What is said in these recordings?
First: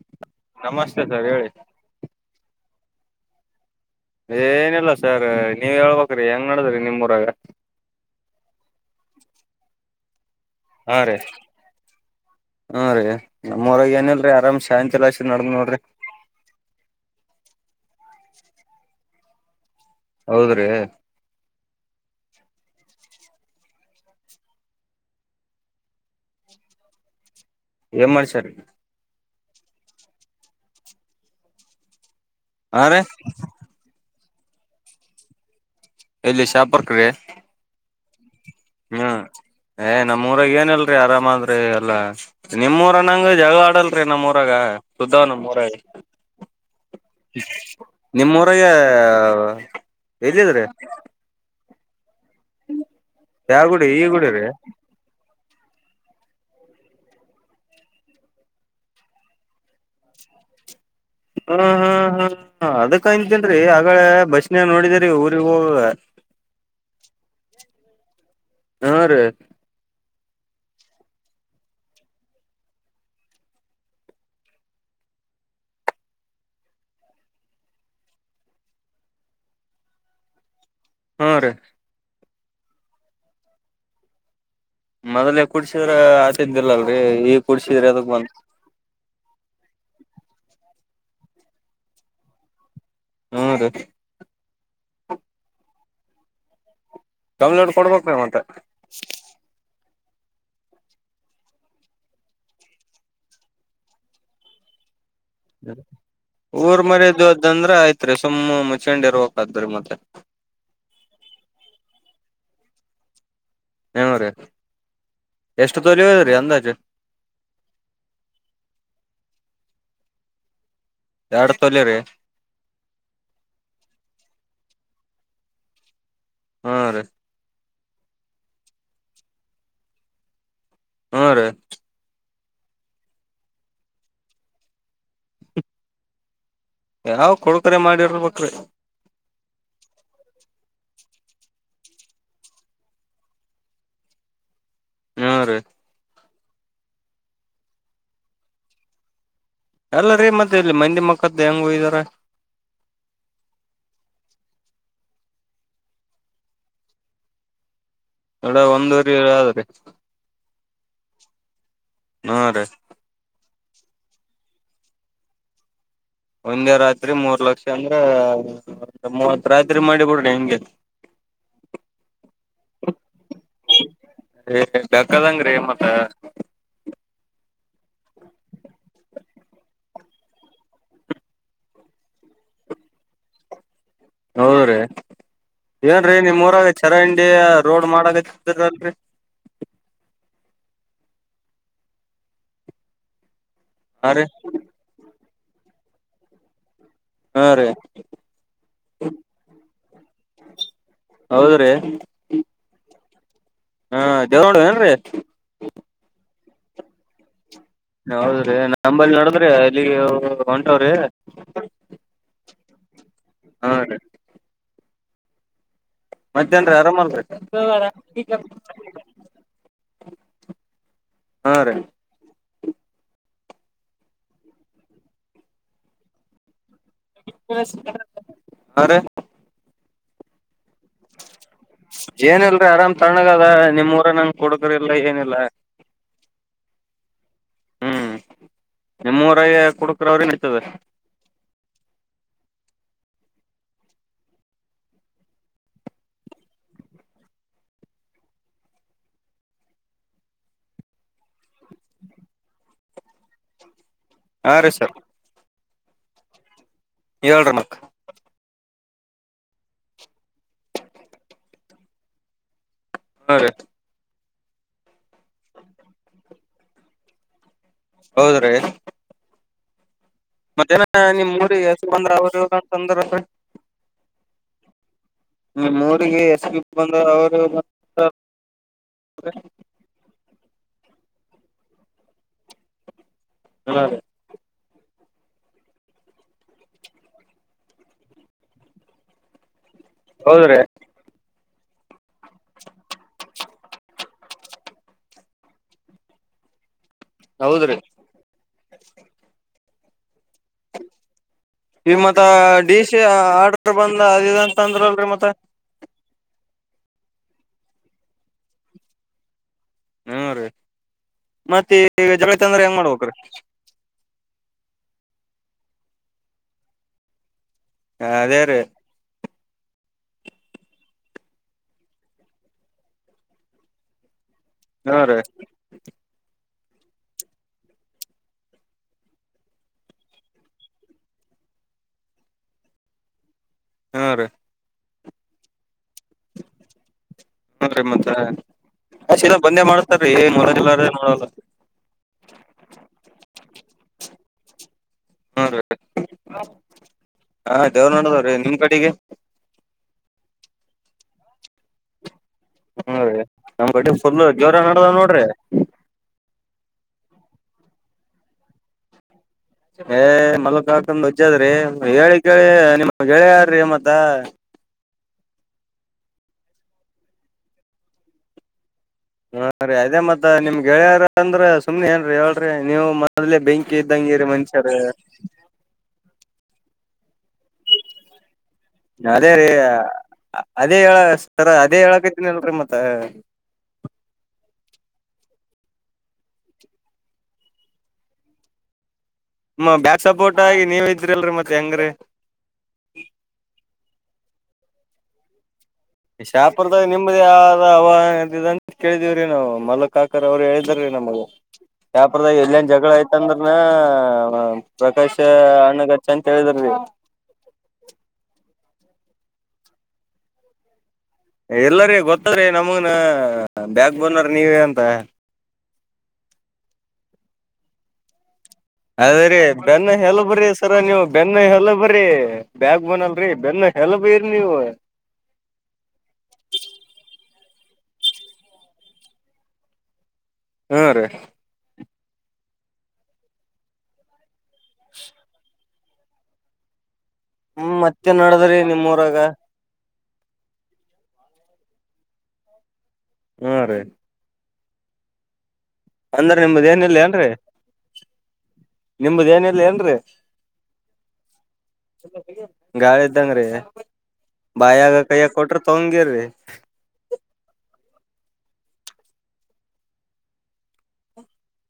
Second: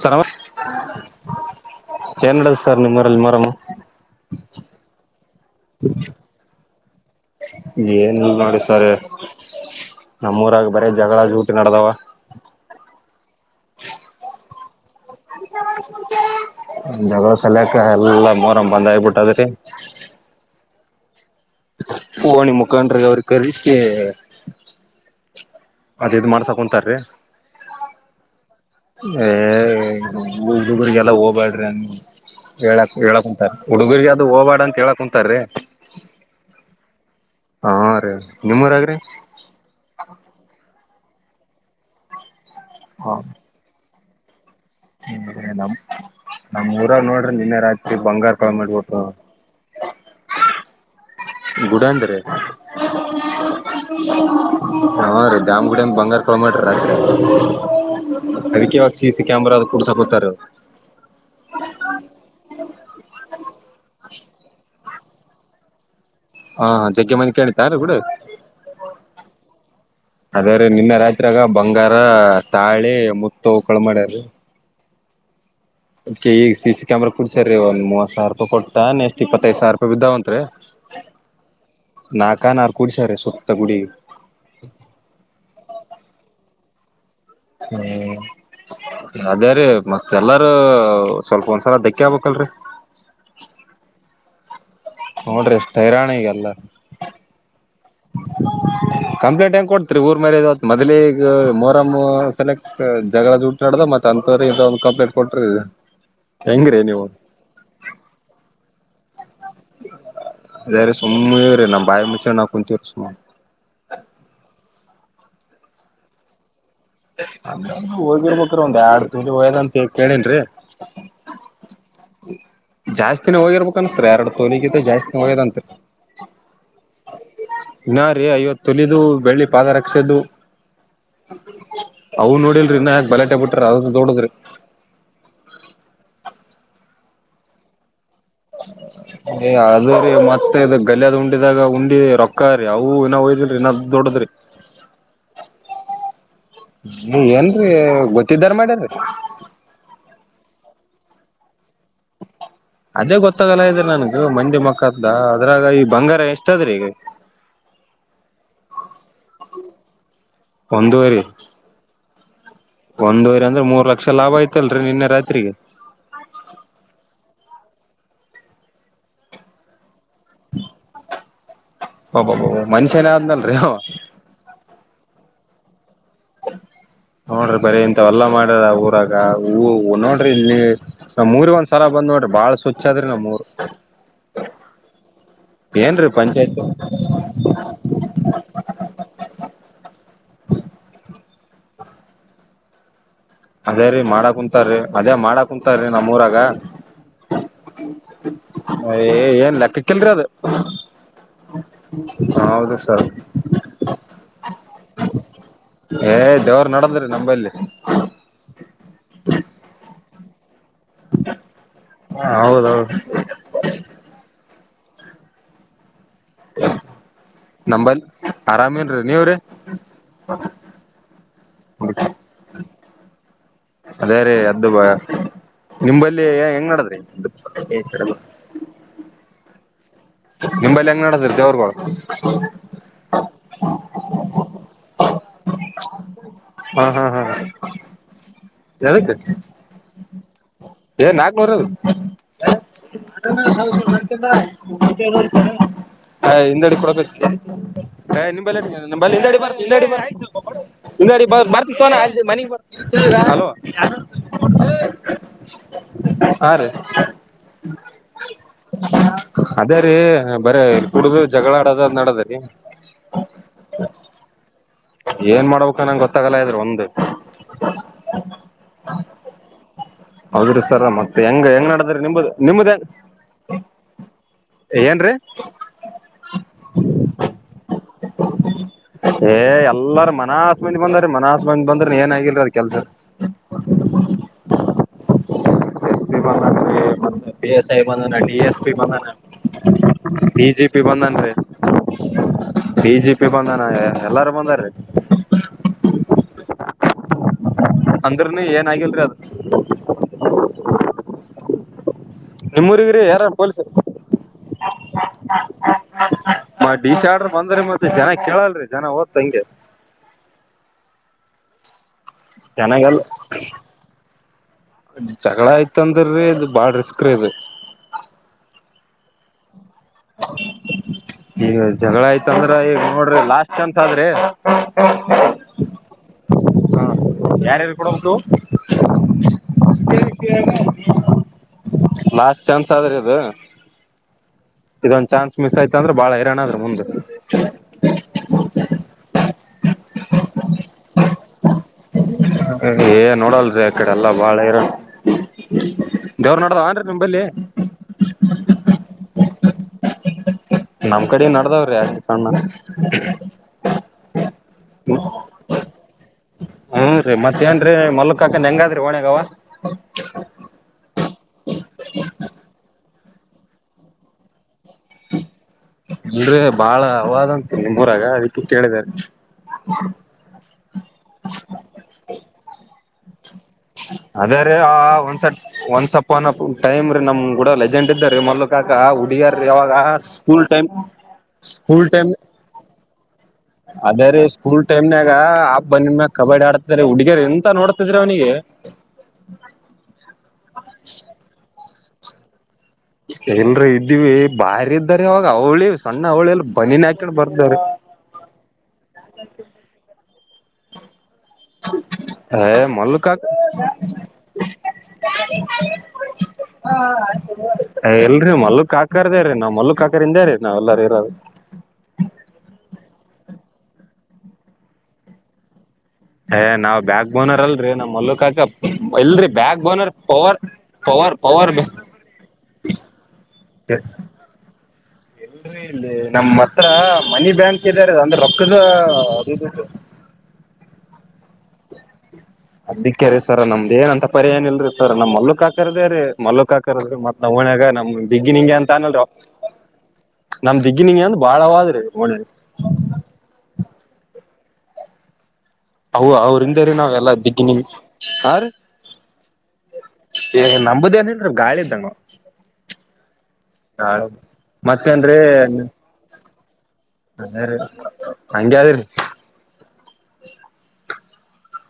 Sir ನಮಸ್ತೆ sir ಹೇಳಿ ಸರ್ಣಿ ಮರಲಿ ಮರಮ ಏನಲ್ಲ ಸರ್ ನೀವ್ ಹೇಳ್ಬೇಕ್ರಿ ಹೆಂಗ್ ನಡದ್ರಿ ನಿಮೂರಾಗ ಏನಿಲ್ಲ ನೋಡಿ [inaudible] ಬರೇ ಹಾ ರೀ ಜಗಳ ಜೂಟಿ ನಡದಾವ ಹಾ ರೀ ನಮ್ಮರಗೆ ಏನಲ್ೀ ಆರಾಮ್ಸ ಹಂತಲ ಜಗಳ ಸಲ್ಯಕ ಎಲ್ಲ ಮೋರಂ ಬಂದ್ ಆಾಗಬಿಟ್ಟದ ಹ ಹೌದ್ರೀ ಹೂಾಣಿ ಮುಖಾಂಡ್ರಗೆ ಅವ್ರ ಕಲ್ಕ್ಕೆ ಅದೇದು ಮಾಡ್ಸಾಕಂತಾರ್ರೀ ಏ್ ಮಾಡ್ಸರ್ ಏ ಉಡುಗ್ರರಿಗೆಲ್ಲ ಹೋಗ್ಬ್ಯಾಡ್ರಿ ಹಾ ಹೇಳಕ್ ರೀ ಹೇಳಕ್ಂತಾರೆ ಉಡುಗರಿಗೆ ಹೋಗಬಾಡ ಅಂತ ಹೇಳಕ್ ಕುಂತಾರ ರೀ ಇಲ್ಲಿ ಶಾಪರ್ಕಗೆ ರೀ ನಿಮ್ಮೂರಾಗ್ರಿ ಹ್ಮ್ ಏ ನಮ್ಮೂರಾಗ ಏನಲ್ ಆರಾಮ ಅಂದ್ರೆ ಎಲ್ಲಾ [inaudible] ಹಾ ನಿಮ್ಮ್ರನ್ನಂಗ ಜಗಳ ಆಡಲ್ ನಮ್ಮ ರಾಗ ಸುದ್ದ ನಮ್ಮಊರ ನಮ್ ನಮ್ ಊರಾಗ ನೋಡ್ರಿ ನಿನ್ನೆ ರಾತ್ರಿ ಬಂಗಾರ ನಿಮ್ಮ್ ಕಳ ಊರಗೆ ಮಾಡ್ಬಿಟ್ಟು ಎಲ್ಲಿದ್ರೀ ಗುಡ ಅಂದ್ರೆ ಯಾವ ಗುಡಿ ಈ ಗುಡಿ್ರೀ ದಾಮ್ ಗುಡ ಬಂಗಾರ ಕಲೋಮಟ್ರ ಅದಕ್ಕೆ ಯಾವಾಗ ಸಿ ಸಿ ಕ್ಯಾಮರಾ ಅದು ಕೂಡ್ಸಕತಾರ ಹಾ ಹಾ ಹಾ ಹ ಅದ ಕ ಆಗಳ ಬಸ್ ನೀ ನೋಡಿದ್ರ ರಿ ಹ ಹಾ ಜಗ್ಗೆ ಮನೆ ಕಿತಾರ ಕೂಡ ಹಾ ರೀ ಅದೇ್ರೀ ನಿನ್ನ ರಾತ್ರಿಯಾಗ ಬಂಗಾರ ತಾಳಿ ಮುತ್ತು ಉಕಳ ಮಾಡ್ಯ್ರೀ ಅದ್ ಈಗ ಸಿ ಸಿ ಕ್ಯಾಮರಾ ಕುಡ್ಸ ರೀ ಒಂದ್ ಮೂವತ್ ಸಾವರ ರೂಪಾಯ ಕೊತಾಾನ ಎಷ್ಟ್ ಇಪ್ಪತ್ತೈದು ಸಾವಿರ ರೂಪಾಯಿ ಬಿದ್ದಾವಂತ್ರಿ ಹಾ ರೀ ನಾಲ್ಕ ನಾರು ಕುಡಿಸಾರೆ ಸುತ್ತ ಗುಡಿಗೆ ಮೊದಲೇ ಕುಡ್ಸಿದ್ರ ಆತಿಂದಿಲ್ಲ ಹ್ಮ್ ಅದ ರೀ ಮತ್ತೆ ಎಲ್ಲಾರೂ ಸ್ವಲ್ಪ ಒಂದ್ಸಲ ಧಕ್ಕ ಆಗ್ಬಬೇಕಕ್ಲ್ರರಿ ಹ್ಮ ರ ನೋಡ್ರಿ ಎಷ್ಟ ಹೈರಾನ ಗಲ್ಲ ಡೌನ್ಲೋಡ್ ಕೊಡ್ಬೇಕ ನವಂತ ಕಂಪ್ಲೇಂಟ್ ಹೆಂಗ್ ಕೊಡ್ತ್ರಿ ಊರ್ ಮೇಲೆ ಇತ್ ಮೊದ್ಲಿಗ ಮೊರಮ್ ಸೆಕ್ಟ್ ಜಗಳದ ನಡ್ದ ಮ ಅಂತ ಇದ ಕಂಪ್ಲೀಟ್ ಊರ್ ಮರದದ ಅಂದ್ರ ಆಯ್ತ್ರಿ ಸುಮ್ಮ ಮತ್ತ ಶಂಡ್ ಇರ್ಬೇಕಾದ್ರೀ ಮತ್ತೆ ಅೇ್ರೆ ಸುಮ್ಮ ಇ್ರೀ ನಾ ಬಾಯ ಮುಚ್ಚ ನಾ ಕುಂತೀ ಸುಮ್ಮ ನು ರೀ ಎಷ್ಟು ತೊಲಿ ಹದ್ರರಿ ಅಂದಾಜು ಹೋಗಿರ ಮ ಒಂದ್ ಎರಡ್ ತಿಿ ಹಯದಂತ ಕೇಳೇನ್ರಿ ಎರಡ್ ತೊಲಿ ರೀ ಜಾಸ್ತಿನ ಹೋಗಿರ್ಬೇಕನ್ಸ್ರ ಎರಡು ತೋಲಗ ಜಾಸ್ತಿ ಹಳ್ಳದಂತರಿ ಹಾ ರೀ ನಾ ರೀ ಐವತ್ತು ತುಲಿದು ಬೆಳ್ಳಿ ಪಾದ ರಕ್ಷೆದು ಹ್ಮ ರೀ ಅವು್ ನೋಡಿಲ್ರಿ ಇನ್ಾಕ್ ಬಲಟೆ ಬಿಟ್ರಿ ಅದದ ದೋಡದ್ರಿ ಯಾವ್ ಕೊಡುಕರೆ ಮಾಡಿರ್ಬೇಕು ಹೌ ಏ ಅದ ರೀ ಮತ್ತೆ ಇದ ಗಲಿಯಾದ್ ಉಂಡಿದಾಗ ಉಂಡಿ ರೊಕ್ಕ ರೀ ಅವು ಇನ್ನ ಒಯ್ದ್ರಿ ಇನ್ನ್ ದೊಡ್ಡದ್ರಿ ಹ್ಮ ರೀ ನೀ ಏನ್ರೀ ಗೊತ್ತಿದ್ದಾರ ಮಾಡ್ಯಾರ ಎಲ್ಲ ರೀ ಮತ್ತೆ ಇಲ್ಲಿ ಮಂದಿ ಮಕ್ಕ್ದ ಹೆಂಗ ಹಯ್ದಾರ ಅದೇ ಗೊತ್ತಾಗಲ್ಲ ಇದ್ರ ನನ್ಗ ಮಂಡಿ ಮಕ್ಕದ ಅದ್ರಾಗ ಈ ಬಂಗಾರ ಎಷ್ಟದ್ರೀ ಈಗ ನಡ ಒಂದುವರಿ ಆದ್ರರಿ ಒಂದೂವರಿ ನಾರೆ ಒಂದೂವರಿ ಅಂದ್ರೆ ಮೂರ್ ಲಕ್ಷ ಲಾಭ ಆಯ್ತಲ್ರರಿ ನಿನ್ನೆ ರಾತ್ರಿಗೆ ಒಂದೆ ರಾತ್ರಿ ಮೂರ್ ಲಕ್ಷ ಅಂದ್ರ ಮೂವತ್ ರಾತ್ರಿ ಮಾಡಿ ಬಿಡ ಒಬಬಬ ಮನುಷ್ಯ ಏನ ಆದ್ನಲ್ರಿ ಏ ಬೆಕ್ಕದಂಗ್ರೀ ಮತ್ತ ನೋಡ್ರಿ ಬರಿ ಇಂತ ಎಲ್ಲಾ ಮಾಡದ ಊರಾಗ ನೋಡ್ರಿ ಇಲ್ಲಿ ನಮ್ ಊರಿಗೆ ಒಂದ್ಸಲ ಬಂದ್ ನೋಡ್ರಿ ಬಾಳ ಸ್ವಚ್ ಆದ್ರಿ ನಮ್ ಊರ್ ಹೌದ್ರೀ ಏನ್ರೀ ನಿಮ್ಮೂರಾಗ ಚರಂಡಿ ರೋಡ್ ಮಾಡಕತ್ತಲ್ರರಿ ಅದೇ ರೀ ಮಾಡಕ್ ಕುಂತಾರೀ ಅದೇ ಮಾಡಕ್ ಕುಂತಾರಿ ನಮ್ಮ್ ಊರಾಗ ಹಾ ರೀ ಅಯ ಏನ್ ಲೆಕ್ಕಕ್ಕಲ್ರಿ ಅದು ಹೌದ್ರಿ [inaudible] ಹೌದು ಸರ್ ಹಾ [unintelligible] ನೋಡುವ ಏನ್ರಿ ಹೇ [unintelligible] ನಡದ್ರಿ ನಂಬಲ್ಲಿ ಹೌದ್ರೀ ನಂಬಲ್ಲಿ ನೋಡದ್ರಿ ಅಲ್ಲಿಗೆ ಹೊಂಟವ್ರಿ ಹೌದೌದು ಹಾ ರೀ ಮತ್ತೇನ್ರೀ ಅರಾಮಲ್ರಿ [unintelligible] ನಂಬಲ್ ಆರಾಮೇನ್ರಿ ನೀವ್ರೀ ಹಾ ರೀ ಅದೇ ರೀ ಅದ್ದು [inaudible] ನಿಂಬಲ್ಲಿ ಹೆಂಗ್ ನಡದ [unintelligible] ದೇವ್ರಗಳು ಏನ ಇಲ್ರಿ ಆರಾಮ್ ತಣ್ಣಗದ ನಿಮ್ ಊರ ನಂಗ ಕುಡುಕ್ರಿಲ್ಲ ಏನ ಇಲ್ರಿ [unintelligible] [inaudible] ಹಾ ಹಾ ಹಾ ನಿಮ್ಮೂರಗೇ ಕುಡ [unintelligible] ಹೇ ನಾಕ್ನೂರದು [unintelligible] ಹಾ ರೀ ಸರ್ ಹಾ ರೀ ಹೇಳ್ರಿ ಮತ್ತ್ [inaudible] ಅದೇ ರೀ ಬರೆ ಕುಡ್ದು ಜಗಳಾಡದ್ ನಡದ್ರೀ ಹಾ ರೀ ಏನ್ ಮಾಡ್ಬೇಕು ನಂಗೆ ಗೊತ್ತಾಗಲ್ಲ ಇದು ಒಂದು ಹೌದ್ರೀ ಹೌದ್ರಿ ಸರ್ ಮತ್ತೆ ಹೆಂಗ್ ಹೆಂಗ್ ನಡದ್ರ ನಿಂಬದು ದ್ರ ಏನ್ರೀ ನಿಮ್ಮ ಮೂಊರಿಗೆ ಎಸ್ ಬಿ ಬಂದ ಅವರು ಏ ಎಲ್ಲರ ಮನಸ ಹಸ್ ಮಂದಿ ಬಂದ್ರ ಮ ಹಸ್ ಮಂದ ಬಂದ್ರ ಏನಗಿರರಿ ಅದ ಕೆಲ್ಸರ್ ಹಾ ರೀ ಎಸ್ ಪಿ ಬಂದ ಬಿ ಎಸ್ ಐ ಬಂದೋ ಎಸ್ ಪಿ ಬಂದ ಬಿ ಹೌದ್ರಿ ಜೆ ಪಿ ಬಂದನ್ ಹ ಬಿ ಜಿ ಪಿ ಬಂದಾನ ಎಲ್ಲಾರು ಬಂದಾರೀ ಹೌದ್ರಿ ಅಂದ್ರ ನೀ ಏನ್ ಗಲ್ರಿ ಅದು ಈ ಮತ್ತ ಡಿಶ್ ನಿಮ್ಮೂರಿಗ್ರಿ ಯಾರ ಪೊಲೀಸ್ ಆರ್ಡರ್ ಬಂದ ಅದು ಇಂತ ಅಂದ್ರ ಅಲ್ರಿ ಮತ್ತ ಮ ಡಿಶಾರ್ ಬಂದ್ರರಿ ಮತ್ತೆ ಜನ ಕೇಳಲ್ ಜನ ಓದ್ ಹಂಗೆ ಹ್ಮ ರೀ ಮತ್ತೆ ಈಗ ಜಗಳತ್ತ ಅಂದ್ರೆ ಹೆಂಗ್ ಚೆನ್ನಾಗಲ್ಲ ಮಾಡ್ಬೇಕ್ರೀ ಜಗಳ ಆಯ್ತ ಅಂದ್ರೀ ಇದು ಬಾಳ ರಿಸ್ಕ್ ರೀ ಇದು ಹ ಅದೇ ರ ಈಗ ಜಗಳ ಆಯ್ತಂದ್ರ ಈಗ ನೋಡ್ರಿ ಲಾಸ್ಟ್ ಚಾನ್ಸ್ ಆದ್ರಿ ಹಾ ರ ಹಾ ಯಾರ್ಯಾರ ಕೊಡಬೇಕು ಲಾಸ್ಟ್ ಚಾನ್ಸ್ ಆದ್ರೆ ಅದು ಹಾ ರೀ ಇದೊಂದು ಚಾನ್ಸ್ಸ ಆಯತು ದ್ರೆ ಬಾಳ ಹೈರಾಣ ಆದ್ರೆ ಮುಂದೆ ಅ್ಲ ಬಂದೆ ಮಾಡ್ತಾರೀ ಏ ನೋಡದಿಲ್ಲ ನೋಡಲ್ಲ ಏ ನೋಡಲ್ರಿ ಆಕಡೆ ಎಲ್ಲ ವಳರ ಹ್ಮ ರೀ ನಿಂಬಲ್ಲಿ ಆ ದೇವರು ನೋಡದವ್ರೀ ನಿಮ್ ಕಡೆಗೆ ನಮ್ ಕಡೆ ನಡದಾವ್ರಿ ಹ ಜವರ ನಡದಾವ ನೋಡ್ರಿ ಹ್ಮೂ ರೀ ಮತ್ತೇಏನ್ರೀ ಮಲ್ಲಕ್ ಹಾಕನ್ ಹೆಂಗಾದ್ರಿ ಒಣಗ ಮಲಕ್ ಹಾಕ ದ್ರಿ ಹೇಳಿ ಕೇಳಿ ನಿಮ್ ಗೆಳ ಯಾರೀ ಮತ್ತ ಅಲ್ ಬಾಳ ಅವಾದಂತು ನಿಮ್ಮೂರಾಗ ಅ ಪ ಕೇಳಿದಿದ್ದಾರೆ ಹಾ ರೀ ಅದೇ ಮತ್ತತ್ ನಿಮ್ಗ್ ಗೆಳೆಯರ ಅಂದ್ರ ಸುಮ್ನೆಿ ಏನ್ರರಿ ಹೇಳ್ರಿ ನೀವು್ ಮ ಅದೇ ರೆ ಆ ಒಂದ್ಸ ಒಂದ್ಸಪ್ ಒ ಟೈಮ್ ನಮ್ ಕೂಡ ಲೆಜೆಂಡ್ ಇದ್ದಾರೆ ಮೊ ಕ ಅದೇ ಹಡಿಯರ್ ರೀ ಯಾವಾಗ ಸ್ಕೂಲ್ ಟೈಮ್ ಸ್ಕೂಲ್ ಟೈಮ್ ತ್ ಅದೇ ರೀ ಸ್ಕೂಲ್ ಟೈಮ್ನಾಗ ಆಬ್ ಬಂದ ಮ್ಯಾಗ ಕಬಡ್ಡಿ ಆಡ್ತ್ರ ಹುಡುಗರ್ ಎಂತ ನೋಡ್ತಿದ್ರಿ ಅವನಿಿಗೆ ಮ ಬ್ಯಾಕ್ ಸಪೋರ್ಟ್ ಆಗಿ ನೀವ್ ಇದ್ರಿಲ್ರರಿ ಮತ್ತೆ ಹೆಂಗ್ರೀ ಏನ್ರ ಇದ್ದೀವಿ ಬಾರ ಇದ್ದಾರೆ ಅವಾಗ ಅವ್ಳಿ ಶಾಪುರದಲ್ಲಿ ನಿಮ್ದೇ ಯ ಆಂತ ಕೇಳಿದಿವವ್ರೀ ನಾವು ಮಲಕ್ ಹಾಕ ರ್ ಅವರು ಹೇಳಿದ್ರೀ ನಮಗೆ ಯ್ಯಾಪಾರದಾಗ ಏ ಎಲ್ಲಿನ್ ಜಗಳ ಮಲ್ಲು ಯ್ತ ಕಾಕ ಅಂದ್ರನ ಪ್ರಕಾಶ ಅಣ್ಣಗಚ್ಚ ಅಂತ ಹೇಳಿದ್ರಿ ಎಲ್ರಿ ಮಲ್ಲು ಕಾಕರ್ದೇ ರೀ ನಮ್ಮ ಮಲ್ಲು ಕಾಕರ್ಿಂದೇ ರೀ ನಾವೆಲ್ಲಾರ ಇರೋದು ಹ ಬ್ಯಾಕ್ ಬೋನ್ನೀವ ಅಂತ ಏ ನಾವ್ ಬ್ಯಾಕ್ ಬೋನರ್ ಅಲ್ರರಿ ನಮ್ಮ್ ಮಲ್ಲೂಕ್ಕಪ್ ಅದೇರರಿ ಬೆನ್ನ ಹೆಲ್ಲ ಬರಿ ಸರ ನೀವು ಪವರ್ ಬೆನ್ನ ಪವರ್ ಹೆಲ್ಲ ಬರಿ ಬ್ಯಾಗ್ ಬನಲ್ರಿ ಬೆನ್ನ ಹೆಲ್ ಬರಿ ನೀವು ಎಲ್ರಿ ಇಲ್ಲಿ ನಮ್ಮ ಹತ್ರ ಮ ಬ್ಯಾಂಕ್ ಇದಾರೆ ಅ ಅಂದ್ರೆ ರೊಕ್ಕದ ಅದು ಹ್ಮ ರೀ ಅದಿಕ್ಕ ರೀ ಸರ್ ನಮ್ದ್ ಏನ ಅಂತ ಪರಿಹಏನ ಇಲ್ರರಿ ಸರ್ ನಮ್ ಮಲ್ಲುಕ್ ಹಾಕರ್ದೇ ರೀ ಮಲ್ಲಕ್ ಹಾಕರ್ದ್ರಿ ಮ ನವಣಾಗ ಹ್ಮ್ ನಮ್ ಮತ್ತೆ ದಿಗ್ಗಿನಿಂಗೆ ನಡದ್ರಿ ಅಂತ ಅನ್ನಲ್ರ ನಿಮ್ಮೂರಾಗ ನಮ್ ದಿಗ್ಗಿನಿಂಗ ಅಂದ ಬಾಳವಾದ್ರಿ ಒ ಹಾ ರೀ ಅವು ಅಂದ್ರ ಅವ್ರಿಂದ ನಿಮ್ದ ರೀ ನಾವ ಏನಿಲ್ಲ ಎಲ್ಲಾ ಏನ್ರೀ ದಗ ನಿಮ ಹ ನಿಮ್ದ ಏನಿಲ್ಲ ಏನ್ರೀ ರೀ ನಂಬದಿ ಅಂದ ಗಾಳಿ ಇದ್ದಂಗ ಗಾಳಿ ಇದ್ದಂಗ್ರೀ ಮತ್ತೆ ಬಾಯಾಗ ಅಂದ್ರೆ ಕೈಯ ಕೊಟ್ರ ತೊಂಗಿರ್ರಿ ಹಂಗೆದ ರೀ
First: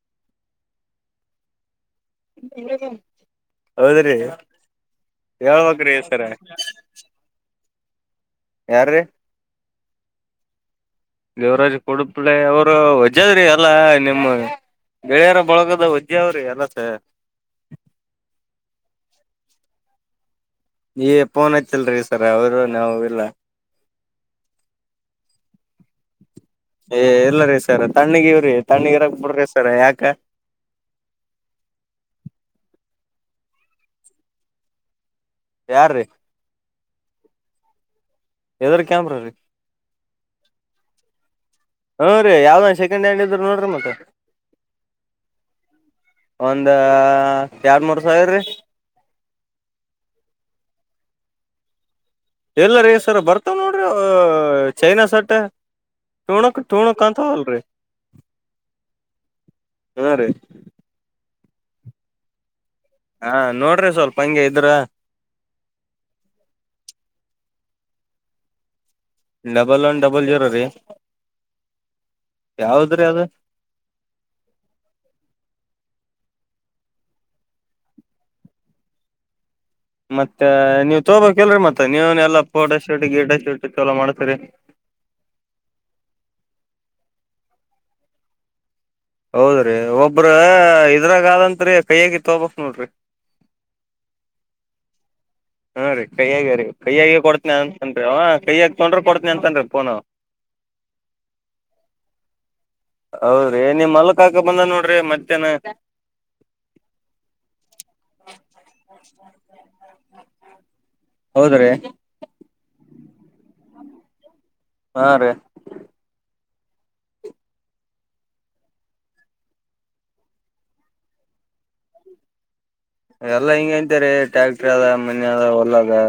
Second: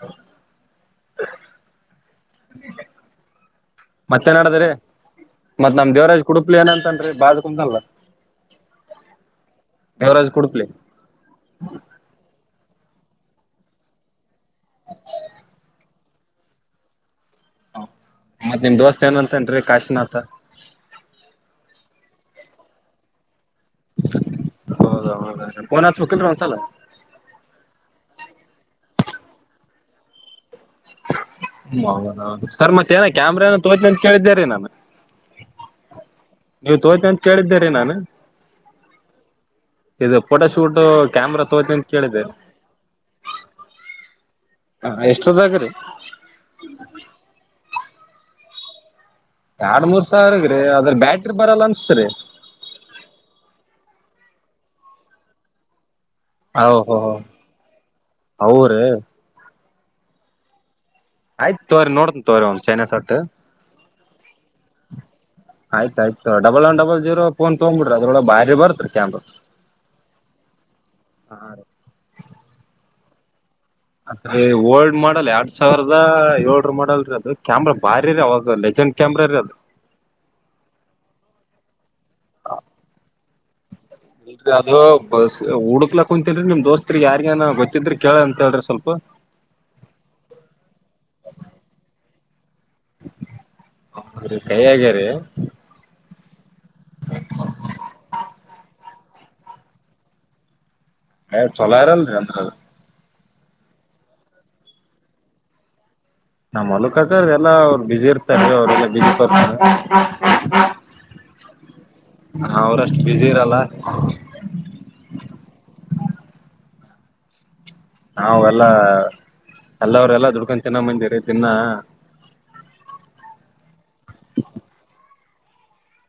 ಹ ಹೌದ್ರಿ ಮತ್ತೇನ್ಡದ್ರೀ ಮತ್ತ್ ನಮ್ ಹೇಳ್ಬೇಕ್ರಿ ದೇವರಾಜ ಸರ ಕುಡುಪ್ಲಿ ಏನಂತನ್ರಿ ಬಾಳ್ ಕು್ದಲ್ ಯಾರೀ ದೇವರಾಜ್ ಕುಡುಪ್ಲಿ ದೇವರಾಜ್ ಕುಡುಪಳ ಅವರುಜ ಇಜದ್ರಿ ಎಲ್ಲಾ ನಿಮ್ಮ ಬೆಳೆಯರ ಬಳಗದ ವಿಜ ಅವ್ರಿ ಎಲ್ಲ ಸ ಮತ್ತತ್ ನಿಮ್ ದೋಸ್ತ್ ಏನ್ ಅಂತನ್ರರಿ ಕಾಶಿನಥ ನೀ ಪೋನ್ ಹಚ್ಚಲ್ರಿ ಸರ್ ಅವರು ನಾವು ಇಲ್ಲ ಹೌದಾ ಹೌದಾ ಪೋನಕಲ್ ಏ ಎಲ್ಲರಿ ಸಾರ ತಣ್ಣಗೀವ್ರೀ ತಣ್ಣಗಿರ ಬಿಡ್ರಿ ಸರ ಯಾಕ ಹ ಹೌದೌದು ಸರ್ ಮತ್ತೇಏನ ಕ್ಯಾಮ್ರ ಏನೋ ತೋತ್ನೆಂತ್ ಕೇಳಿದ್ದೇ ರೀ ನಾನ. ಯಾರ್ರೀ ನೀವು ತೋತನ್ಯಾಂತ್ ಕೇಳಿದ್ದೇರಿ ನಾನ. ಏದರ್ ಕ್ಯಾಮ್ರ ರೀ ಫೋಟೋ ಶೂಟ್ ಕ್ಯಾಮ್ರಾ ತೋತ್ನಿ ಅಂತ ಹ್ಮ ಕೇಳಿದ್ದೆ ರೀ ಯಾವ್ದ ಸೆಕೆಂಡ್ ಹ್ಯಾಂಡ್ ಇದ್ರ ನೋಡ್ರಿ ಮತ್ತ. ಎಷ್ಟದಾಗ್ರಿ ಒಂದಾ ಎರಡ ಮೂರ್ ಸಾವಿರಿ ಎರಡ್ ಮೂರ್ ಸಾವಿರ್ಗ್ರಿ ಅದ್ರ ಬ್ಯಾಟ್ರಿ ಬರಲ್ಲ ಅನ್ಸ್ತರಿ. ಇಲ್ಲಾರಿ ಸರ್ ಬರ್ತಾವ ನೋಡ್ರಿ ಅವು ಚೈನಾ ಸಟ್ಟ. ಹ ಹೋ ಔರಿ. ಹ್ಮ್ ರೀ ಆಯ್ತ ತೋರಿ ನೋಡ್ತನಂತ್ ತೋರಿ ಅವ್ನ. ಚೈನಾ ಸಟ್ ಹಾ ನೋಡ್ರಿ ಸ್ವಲ್ಪ ಹಂಗೆ ಇದ್ರ ಆಯ್ತ ಆಯ್ತು double one double zero phone ತೊಗೊಂಡ ಬುಡ್ರಿ ಅದರ್ ಒಳಗ್ ಭಾರಿ ಬರ್ತ್ರಿ- ಡಬಲ್ ಒನ್ ಡಬಲ್ ಜೀರೋ ರೀ ಯಾವ್ದ ದರಿ ಅದ. ಅದರಿ ಓಲ್ಡ್ ಮಾಡಲ್ ಎರಡ್ ಸಾವಿರದ ಏಳುರು ಮಾಡಲ್ರಿ ಅದು ಕ್ಯಾಮ್ರಾ ಬಾರಿ ರೀ ಅವಾಗ ಲೆಜೆಂಡ್ ಕ್ಯಾಮ್ರಾರರಿ ಅದು. ಮತ್ತ ನೀವ್ ತೋಬೋಕ್ ಇಲ್ರಿ ಮತ್ತ. ನಿವ್ನು ಎಲ್ಲಾ ಪೋಟೋ ಶೂಟ್ ಗಿಡ ಶೂಟ್ ತ ಇಲ್ರಿ ಅದು ಬಸ್ ಹುಡ್ಕ್ಲ ಕುಂತೇನ್ರಿ ನಿಮ್ ದೋಸ್ತ್. ತ್ರಿ ಯಾರಿಗನ ಗೊತ್ತಿದ್ದರ ಕೇಳಂತ ತೋರಿ ಸ್ವಲ್ಪ. ಹೌದ್ರಿ ಒಬ್ರ ಇದ್ರಾಗ ಅದಂತ್ರಿ ಕೈಯಗೆ ತೊಬೇಕ್ ನೋಡ್ರಿ. ಏ ಹಾ ರೀ ಕೈಯಾಗ ರೀ ಕೈಯಾಗೆ ಕೊಡ್ತಿನಂತಾನ್ರಿ ಫೋನ್ ಅಂವಾ. ಏ ಚಲೋ ಇರಲ್ರಿ ಅಂತದ. ಹೌದ್ರಿ ನಿಮ್ ಮಲ್ಲು ಕಾಕ ಬಂದನ ನೋಡ್ರಿ ಮತ್ತೇನ. ನಮ್ ಮಲ್ಲು ಕಾಕರದ ಎಲ್ಲ ಅವ್ರು ಬಿಜಿ ಇರ್ತಾರಿ ಅವರೆಲ್ಲಾ ಬಿಜಿ ಪರ್ಸನ್. ಹೌದ್ರಿ ಅವರಷ್ಟ. ಬಿಜಿ ಇರಲ್ಲ. ಹಾ ರೀ. ನಾವೆಲ್ಲ ಎಲ್ಲವ್ರಲ್ಲಾ ದುಡ್ಕ ತಿನ್ನ ಮಂದಿ ರೀ ದಿನ್ನಾ. ಎಲ್ಲಾ ಹಿಂಗೆ ಅಂತೀರಿ ಟ್ಯಾಕ್ಟರ್ ಅದ ಮನಿ ಅದ ಹೊಲ ಅದ.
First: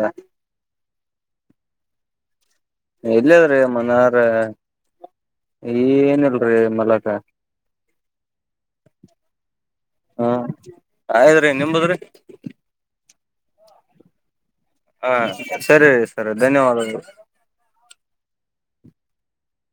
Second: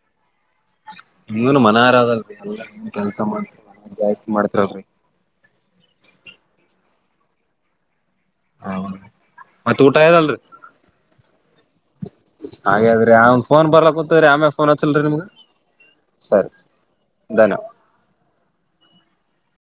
ನಿಮ್ಗೂನು ಮನಾರ್ ಅದ ಅಲ್ರೀ ಎಲ್ಲಾ. ಎಲ್ಲಿದ್ರಿ ಮನಾರಾ ಏನ ಇಲ್ರಿ ಮಲ ಕ ಹ್ ಹ್ಮ್ ರಿ ಹಾ ಆಗ್ಯಾದ್ರೀ ನಿಮ್ದದ್ರಿ. ಯಾ ಫೋನ್ ಬರಕುತ್ತಿರಾ ಯಮರ ಹಾ ಸರಿ ಸರ್ ಧನ್ಯವಾದಗಳು, ಧನ್ಯವಾದ.